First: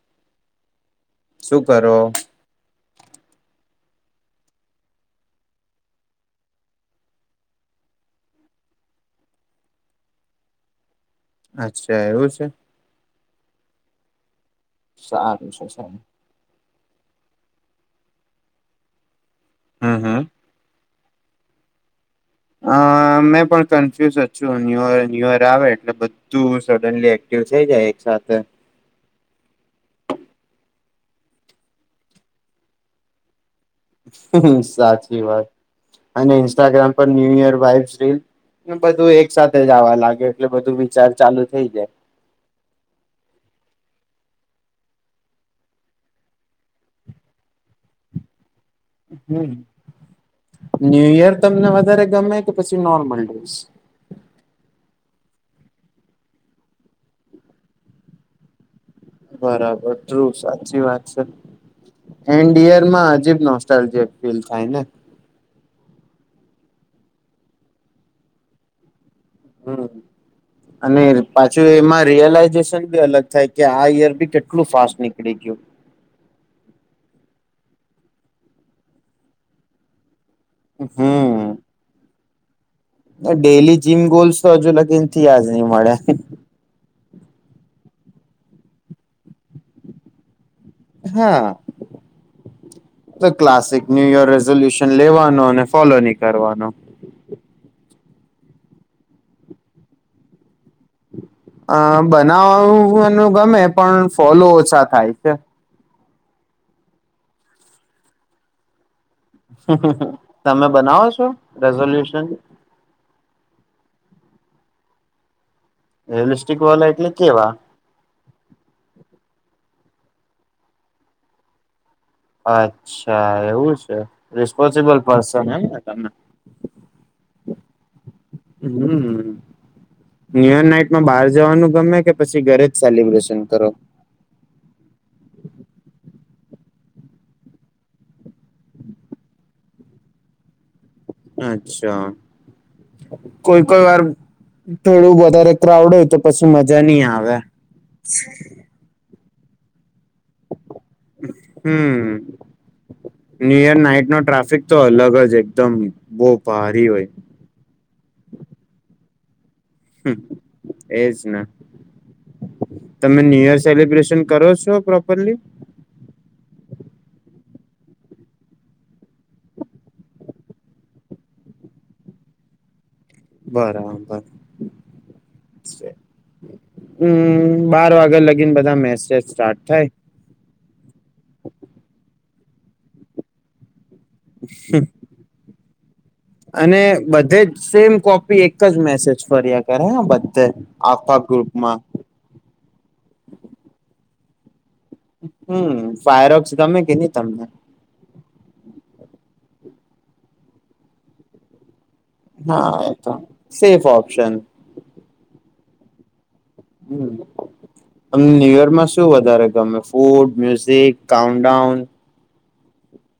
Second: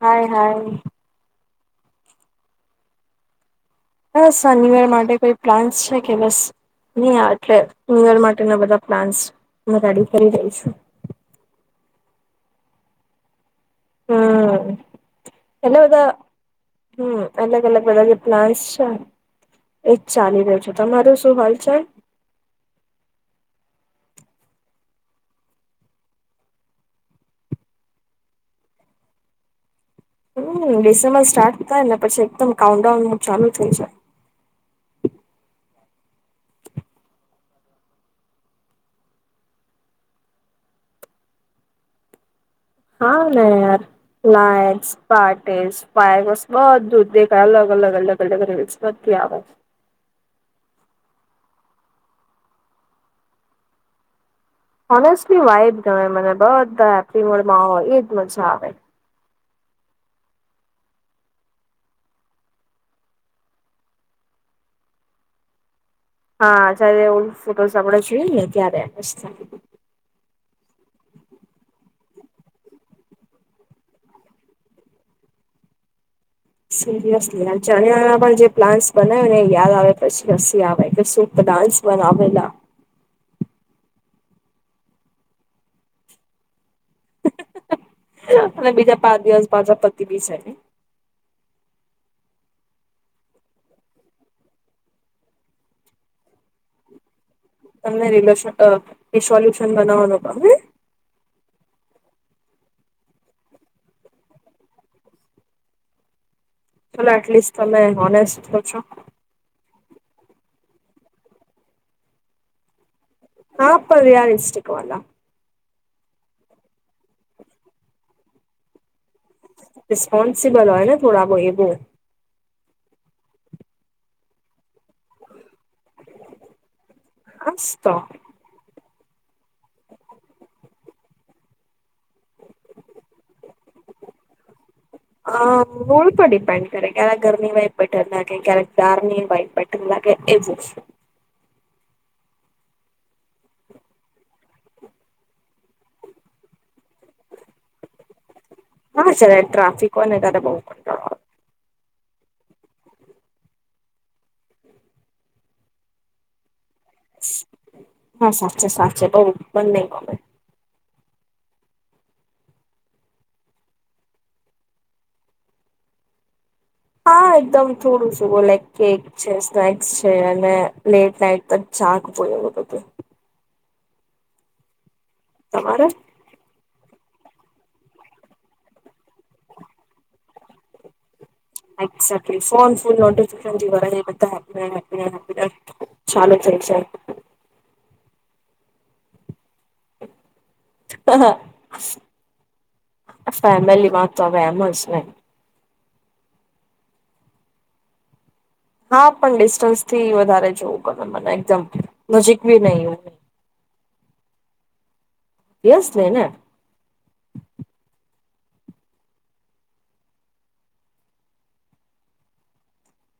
હાય hi. શું કરો? બસ આ ન્યુયર માટે કોઈ પ્લાન્સ છે કે બસ નહી એટલે ન્યુયર માટેના બધા પ્લાન્સ હું રેડી કરી રહી છું. અચ્છા એવું છે. હમ્મ. સારું છે સારું. એલોકો, હમ્મ, અલગ અલગ અલગ જે પ્લાનસ છે હમ એજ હમ. ચાલી રહ્યો છે. તમારું શ શું હાલ ચાલ? આ મેં પણ કન્ફ્યૂઝ જ છુ. ન્યયર ન્યુયર આવે એટલે બધું સડનલી એક્ટિવ થઈ જાય એક સાથે. હમ્મ, ડિસેમ્બર સ્ટાર્ટ થાય ને પછી એકદમ કાઉન્ટડાઉન ચાલુ થઈ જાય સાચી વાત અને ઇન્સ્ટાગ્રામ પર ન્યુયર વાઇબેસ, રીલ બધું એક સાથે જ આવવા લાગે એટલે બધું વિચાર ચાલુ થઇ જાય. હા ને યાર લાઇટ્સ, પાર્ટીસ, ફાયર્સ બધુ દેખાઈ અલગ અલગ અલગ અલગ નથી આવા ન્યુયર તમને વધારે ગમે, કે પછી નોર્મલ ડેઝ? હોનેસ્ટલી વાઇબ ગમે મને, બધ્ધા હેપ્પી મોડમાં હોય એ જ મઝા આવે. બરાબર, ટ્રુ, સાચી વાત છે. એન્ડ યરમાં અજીબ નોસ્ટાલ્જીયા ફીલ થાય ને? હા જ્યારે ઓલુ ફોટો [unintelligible] જોઈયે ને, ત્યારે. હમ, અને પાછું એમાં રિયલાઈઝેશન બી અલગ થાય, કે આ યર બી કેટલું ફાસ્ટ નીકળી ગયું. સિરિયસલી, અને [unintelligible] જે પ્લાન્સ બનાવે ને એ યાદ આવે પછી. હસી આવે, કે સું હમ પ્લાન્સ બનાવેલા! ડેલી જીમ ગોલ્સ તો હજુ લગીન થીયા જ ની મળે. અને બીજા પાંચ દિવસ બાછા પતી બી જાય. હા, તો ક્લાસિક ન્યુયર રિઝોલ્યુશન લેવાનો, અને ફોલો ની કરવાનો. તમને રિલેશન રિસોલ્યુશન બનાવવાનો ગમે? અ, બનાવવાનું ગમે, પણ ફોલો ઓછા થાય છે. ચાલો, એટલીસ્ટ તમે ઓનેસ્ટ તો છો. તમે બનાવો છો, રેઝોલ્યુશન? હા, પન રિયાલિસ્ટિક વાલા. રિયલસ્ટિક વાલા એટલે કેવા? રિસ્પોન્સિબલ હોય ને થોડા, બ એ બો. અચ્છા, એવું છે રિસ્પોન્સબલ પર્સન એમ ને તમે. હાસ્તો. હમ, ન્યુયર નાઈટ માં બહાર જવાનું ગમે? કે પછી ઘરે જ સેલિબ્રેશન કરો? પેન્ડ કરે, ક્યારેક ઘરની વાઈબ બેટર લાગે, ક્યારેક બારની વાઈબ બેટર લાગે, એવું. અચ્છા કોઈ કોઈ વાર થોડું વધારે ક્રાઉડ હોય તો પછી મજા નહી આવે. હા સર ટ્રાફિક. કોને તારે બહ કો ન્યુયર નાઈટ નો ટ્રાફિક તો અલગ જ એકદમ બો હા સાચ સા. બઉ બંને ગમે. એજ. તમે ન્યુ યર સેલિબ્રેશન કરો છો પ્રોપરલી? હા એકદમ થોડું શ લાઇક કેક છે, સ્નેક્સ છે અને લેટ નાઈટ તક જાગવું એવ બધું બરાબર. તમારે? છે. હમ બાર વાગ્યા લગીને બધા મેસેજ સ્ટાર્ટ થાય. એક્સજેક્ટલી ફોન ફુલ નોટિફિકેશન થી ભરાય જય બધા happy new year, happy new year, happy new year. હ [inaudible] અને બધે જ સેમ કોપી એક જ મેસેજ ફર્યા કરે બધે આફા જાય. ગ્રુપમાં. તમે એમ જ ને. હમ ફાયરોક્સ ગમે કે નહી તમને હા પણ ડિસ્ટન્સ થી વધારે જોવું પડે મને એકદમ થી હા એ તો સેફ ઓપ્શન [inaudible] હમ ન્યુ ઇચર માં શું વધારે ગમે food music countdown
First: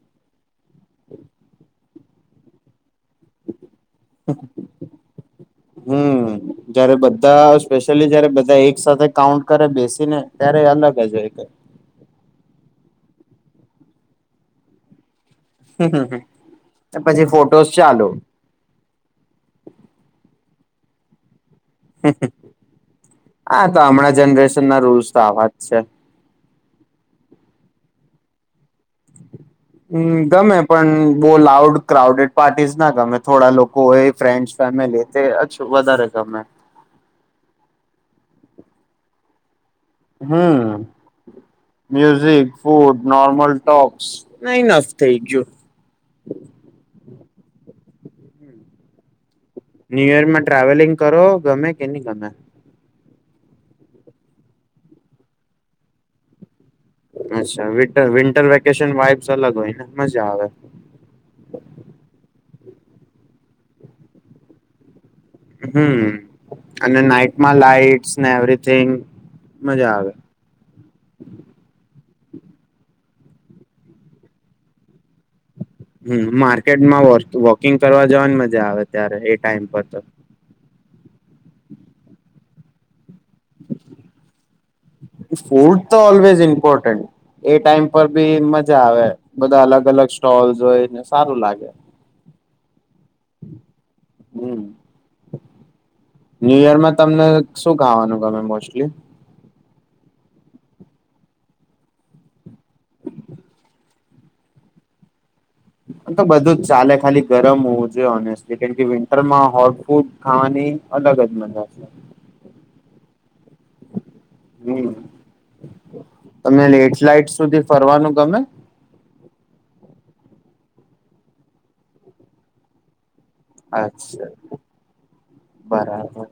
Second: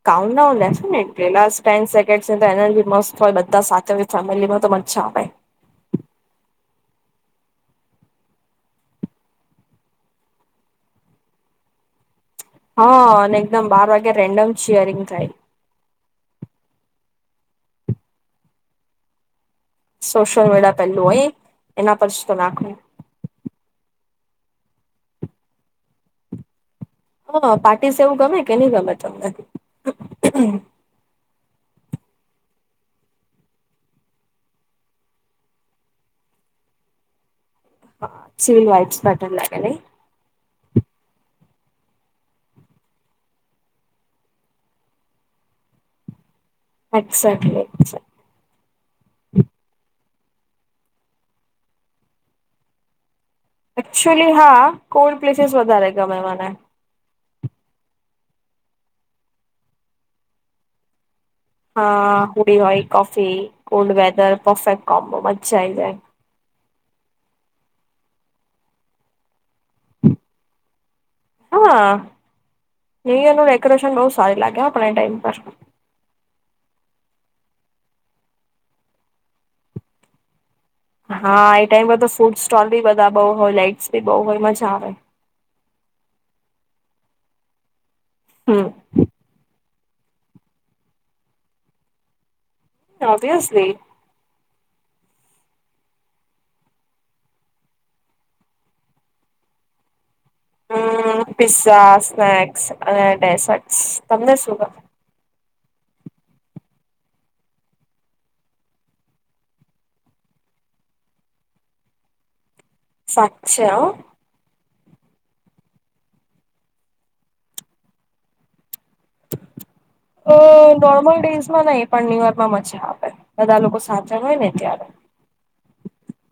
countdown let's make પહેલા ટેન સેકન્ડસ માં તો એનર્જી મસ્ત રહે પણ બધા સાથે ફેમિલીમાં તો મજજા આવે હમ જયારે બધા સ્પેશિયલી જયારે બધા એક સાથે કાઉન્ટ કરે બેસીને ત્યારે અલગ જ હોય હા અને એકદમ બાર વાગે રેન્ડમ શિયરિંગ થાય હું હું હું પછી ફોટોસ ચાલુ સોશિયલ મીડિયા પેલું હોય એના પર શું નાખો [unintelligible] હા તો હમણાં જનરેશન ના રૂલ્સ તો આવા જ છે. હા પાર્ટી સેવ ગમે કે ની ગમે તમને હું ગમે પણ બો લાઉડ ક્રાઉડેડ પાર્ટીસ ના ગમે થોડા લોકો હોય ફ્રેન્ડસ ફેમિલી [unintelligible] વધારે ગમે સિવીલ [unintelligible] બટન લાગેલી હું મ્યુઝિક ફૂડ નોર્મલ ટોક્સફ ઇનફ થઈ ગયું એક્ઝેટલી. ન્યૂયોર્કમાં ટ્રાવેલિંગ કરો ગમે કે ની ગમે? એક્ચુલી હા કોલ્ડ પ્લેસીસ વધારે ગમે મને અચ્છા [unintelligible] વિન્ટર વેકેશન વાઇબ્ અલગ હોય ને મજા આવે હા હોડી હોય coffee cold weather perfect coffee હું અને નાઈટમાં લાાઈટ એવરિથિંગ મજા આવે હું હ [unintelligible] ડેકોરેશન બહું સારી લાગે [unintelligible] ટાઈમ પર હું માર્કેટમાં વોકિંગ કરવા જવાની મજા આવે ત્યારે એ ટાઈમ પર તો હા એ ટાઈમ પર તો ફૂડ સ્ટોલ બી બંધ બહુ હોય લાઇટસ ભી બહુ હોય મજા આવે ફૂડ તો ઓલવેઝ ઇમ્પોર્ટન્ટ એ ટાઈમ ઉપર ભી હમ મજા આવે બધા અલગ અલગ સ્ટોલસ હોય ને સારું લાગે ઓવિયસલી ન્યૂયોર્કમાં તમને શું ખાવાનું ગમે મોસ્ટલી [inaudible] તો બધું જ ચાલે ખાલી ગરમ હોવું [unintelligible] કેમ વિન્ટરમાં હોટ ફૂડ ખાવાની અલગ જ મજા છે [unintelligible] હું તમે લેટલાઇટ સુધી ફરવાનું ગમે ઓ નોર્મલ ડેઈસમાં નહી પણ ન્યૂયોર્કમાં મજા આવે બધા લોકો સાચા હોય ને અચ્છા ત્યારે બરાબર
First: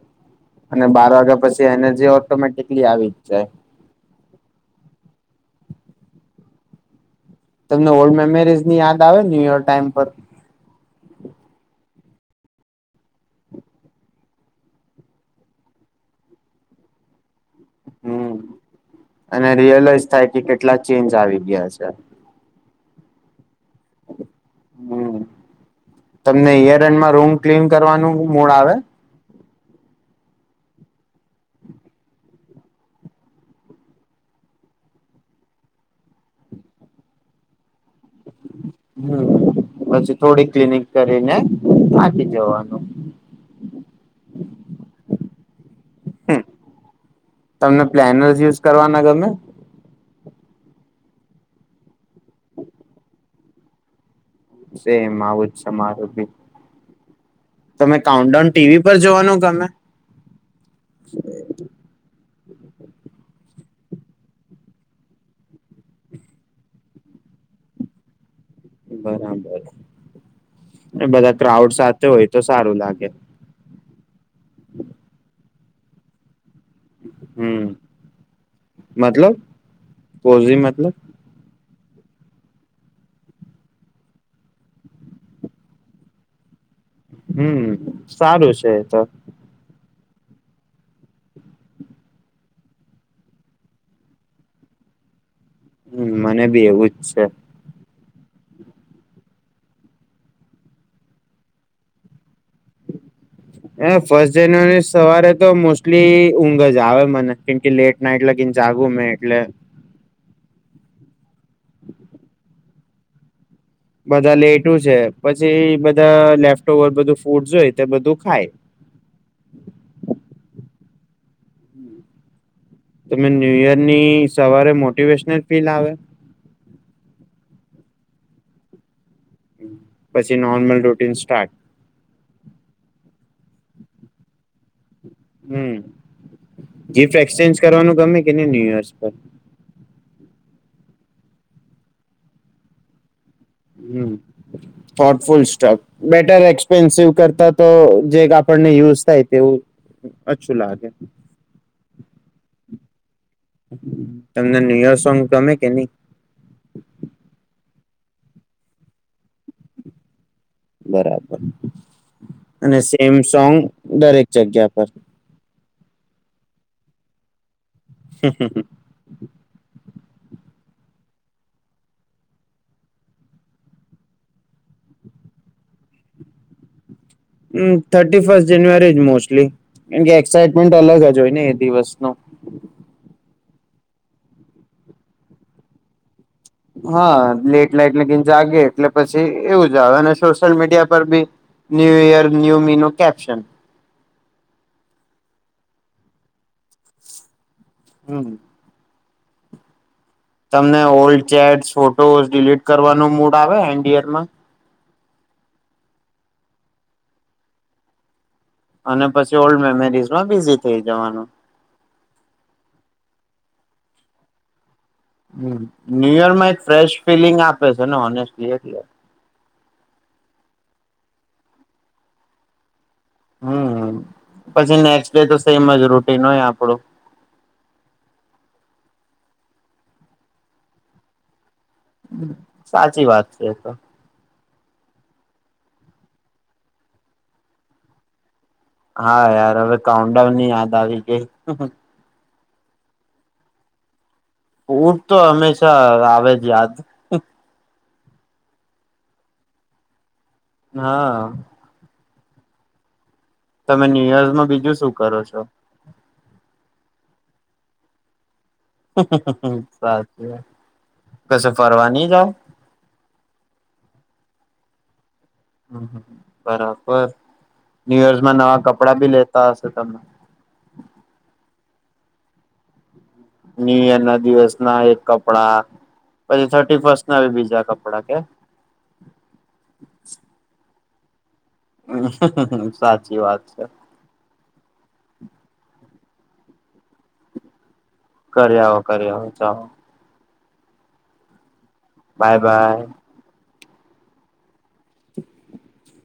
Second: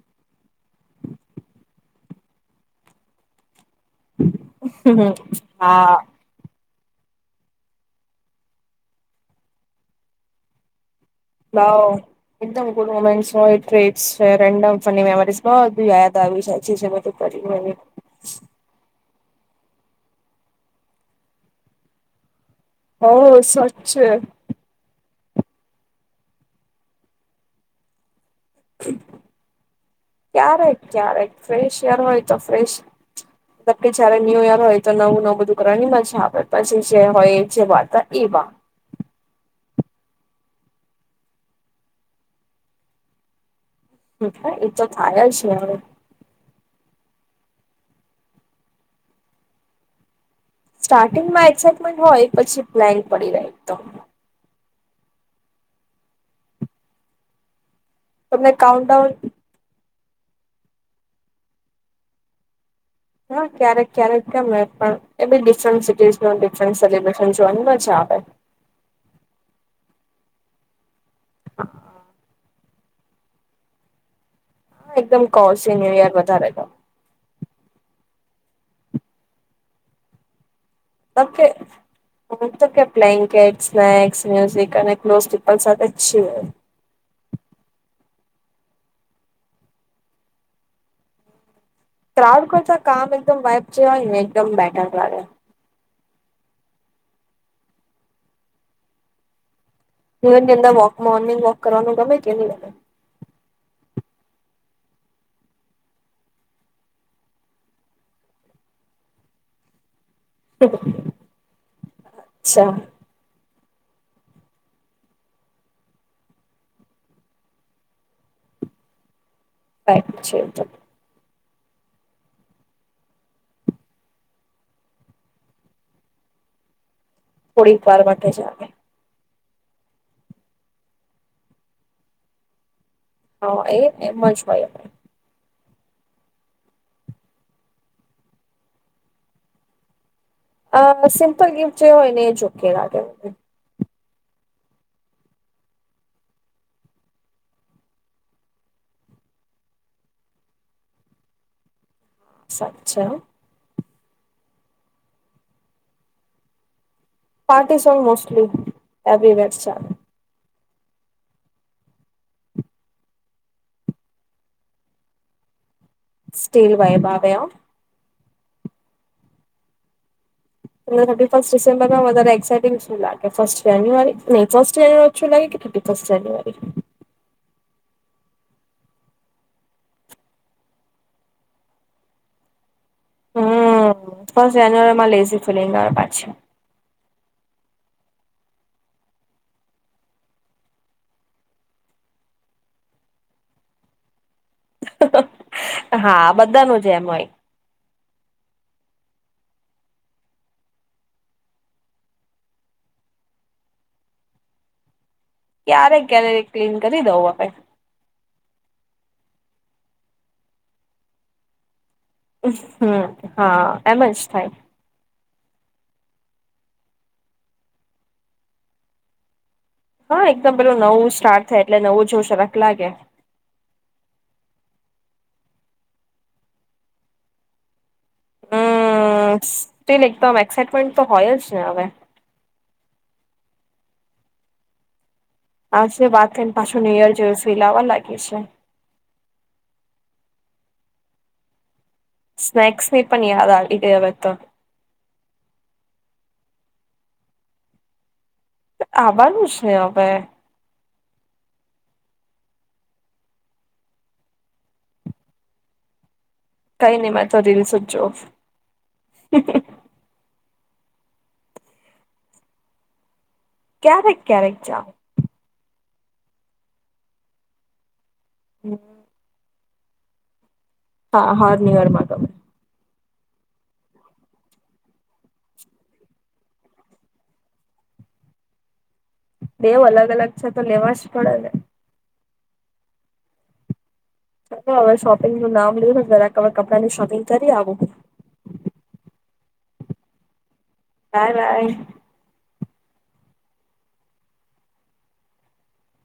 અને બાર વાગ્યા પછી એને જે ઓટોમેટિકલી આવી જ જાય હું હું હા તમને ઓલ્ડ મેમોરીઝ ની યાદ આવે ન્યુયોર ટાઈમ પર [unintelligible] એકદમ ગુડ મોમેન્ટ હોય ટ્રેડસ છે રેન્ડમ ફની મેમરી બધું યાદ આવી છે [unintelligible] છે બધું [unintelligible] હમ અને રિલાઇઝ થાય કે કેટલા ચેન્જ આવી ગયા છે હ સાચે હમ તમને યરએન્ડમાં રૂમ ક્લીન કરવાનું મૂળ આવે? ક્યારેક ક્યારેક ફ્રેશ યર હોય તો ફ્રેશ મતલબ કે જયારે ન્યૂ યર હોય તો નવું નવું બધું કરવાની મજા આવે પછી જે હોય એ જે વાતા હમ્મ. પછી થોડીક ક્લિનિક કરીને થાકી જવાનું. હા એ તો થાય જ ને હવે. હમ્મ તમને પ્લેનસ યુઝ કરવાના ગમે? સ્ટાર્ટિંગમાં એક્સાઈટમેન્ટ હોય પછી પ્લેન્ક પડી. [unintelligible] સેમ આવું જ છે મારું બી તમે કાઉન્ટડાઉન તમને ટીવી પર કાઉન્ટડાઉન જોવાનું ગમે? હા ક્યારેક ક્યારેક ગમે પણ એ બી ડિફરન્ટ સિટીઝ ન ડિફરન્ટ સેલિબ્રેશન જોવાની મજા આવે. બરાબર. ને બધા ક્રાઉડ સાથે હોય તો સારું લાગે. કે હા એકદમ કોશ ઈન એરિયા વધારે ગમે. હમ્મ મતલબ પોઝ ઈન માં ઓકે. હું તો કે બ્લેન્કેટ સ્નેક્સ મ્યુઝિક અને ક્લોઝ પીપલ સાથે અચ્છી હોએ. હમ્મ સારું છે એ તો. ક્રાઉડ કરતા કામ એકદમ વાઇબ જે હોય ને એકદમ બેટર લાગે. હમ્મ મને બી એવુંજ છે. [unintelligible] ની અંદર વોક મોર્નિંગ વોક કરવાનું ગમે કે નહિં? એ ફર્સ્ટ જાન્યુઆરી સવારે તો મોસ્ટલી ઊંઘ જ આવે મને કેમ કે લેટ નાઈટ લગીન જાગુ મેં એટલે અચ્છા. બધા લેટું છે પછી બધા લેફ્ટ ઓવર બધું ફૂડ જોય તે બધું ખાય. [unintelligible] છે એ તો. તમે ન્યુ યર ની સવારે મોટિવેશનલ ફીલ આવે? થોડીક વાર માટે જ આવે. હમ્મ પછી નોર્મલ રૂટીન સ્ટાર્ટ. હા એ એમજ હોય. હમ્મ ગિફ્ટ એક્સચેન્જ કરવાનું ગમે કે નહિં ન્યુ યર્સ પર? અહ સિમ્પલ ગિફ્ટ જે હોય ને જ ઓકે લાગે મને. હમ્મ થોટફુલ સ્ટોક બેટર એક્સપેન્સિવ કરતા તો જેક આપણને યુઝ થાય તેવું અચ્છું લાગે. સાચ્ચા હો. તમને ન્યુયર સોંગ ગમે કે નહીં? [unintelligible] સોંગ મોસ્ટલી [unintelligible] વાઈબ્સ આવે. બરાબર અને સેમ સોંગ દરેક જગ્યા પર. સ્ટીલ વાઈબ આવે હો. હા-હા. તમને થર્ટી ફર્સ્ટ ડિસેમ્બરના વધારે એક્સાઇટિંગ શું લાગે ફર્સ્ટ જાન્યુઆરી નહીં ફર્સ્ટ અચ્છું લાગે કે થર્ટી ફર્સ્ટ જાન્યુઆરી? હમ્મ થર્ટી ફસ્ટ જાન્યુઆરી જ મોસ્ટલી કેમ કે એક્સાઈટમેન્ટ અલગ જ હોય ને એ દિવસ નો. હમ્મ ફસ્ટ જાન્યુઆરીમાં લેઝી ફિલીંગ આવે પાછી. હા લેટનાઇટ લગીન જાગે એટલે પછી એવું જ આવે અને સોશિયલ મીડિયા પર બી ન્યુ યર ન્યુ મીનો કેપ્શન. હા બધા નું જ એમ હોય. હમ્મ. તમને ઓલ્ડ ચેટ ફોટોસ ડિલીટ કરવાનો મૂડ આવે એનડીરમાં ક્યારે ક્યારે ક્લીન કરી દઉં આપડે. અને પછી ઓલ્ડ મેમરીઝ માં બિઝી થઈ જવાનું. હમ હા એમ જ થાય. ન્યુ ઈયર માં એક ફ્રેશ ફિલિંગ આપે છે ને ઓનેસ્ટલી એટલે હા એકદમ પેલું નવું સ્ટાર્ટ થાય એટલે નવું જો સર લાગે હમ પછી નેક્સ્ટ ડે તો સેમ જ રૂટીન હોય આપણું. હમ સ્ટીલ એકદમ એક્સાઈટમેન્ટ તો હોય જ ને હવે. સાચી વાત છે એ તો. આજ વાતને પાછું નીયર જોયું ફેલ આવ્યા લાગી છે. હા યાર હવે કાઉન્ટડાઉન ની યાદ આવી ગઈ. સ્નેક્સ ની પણ યાદ આવી ગઈ હવે તો. ઉર તો હંમેશા આવે જ યાદ. આવવાનું જ ને હવે. હા. તમે ન્યુ ઈયર માં બીજું શું કરો છો. કઈ નહીં રિલસ જોઈ. સાચું. કશે ફરવા નહી જાવું? ક્યારેક ક્યારેક જય. હ બરાબર ન્યુ યર નવા કપડા ભી લેતા હસ તમે? હા હર ન્યુયર માં તમે? ન્યૂ ઈયર ના દિવસ ના એક કપડા પછી થર્ટી ફસ્ટ ના બીજા કપડા કે? દેવ અલગ અલગ છે તો લેવા જ [inaudible] હ સાચી વાત છે. ચ હવે શોપિંગ નું નામ લે જરા કપડા ની શોપિંગ કરી આવું. કર આવો કર આવો ચાલો. હા ના. Bye bye. [inaudible]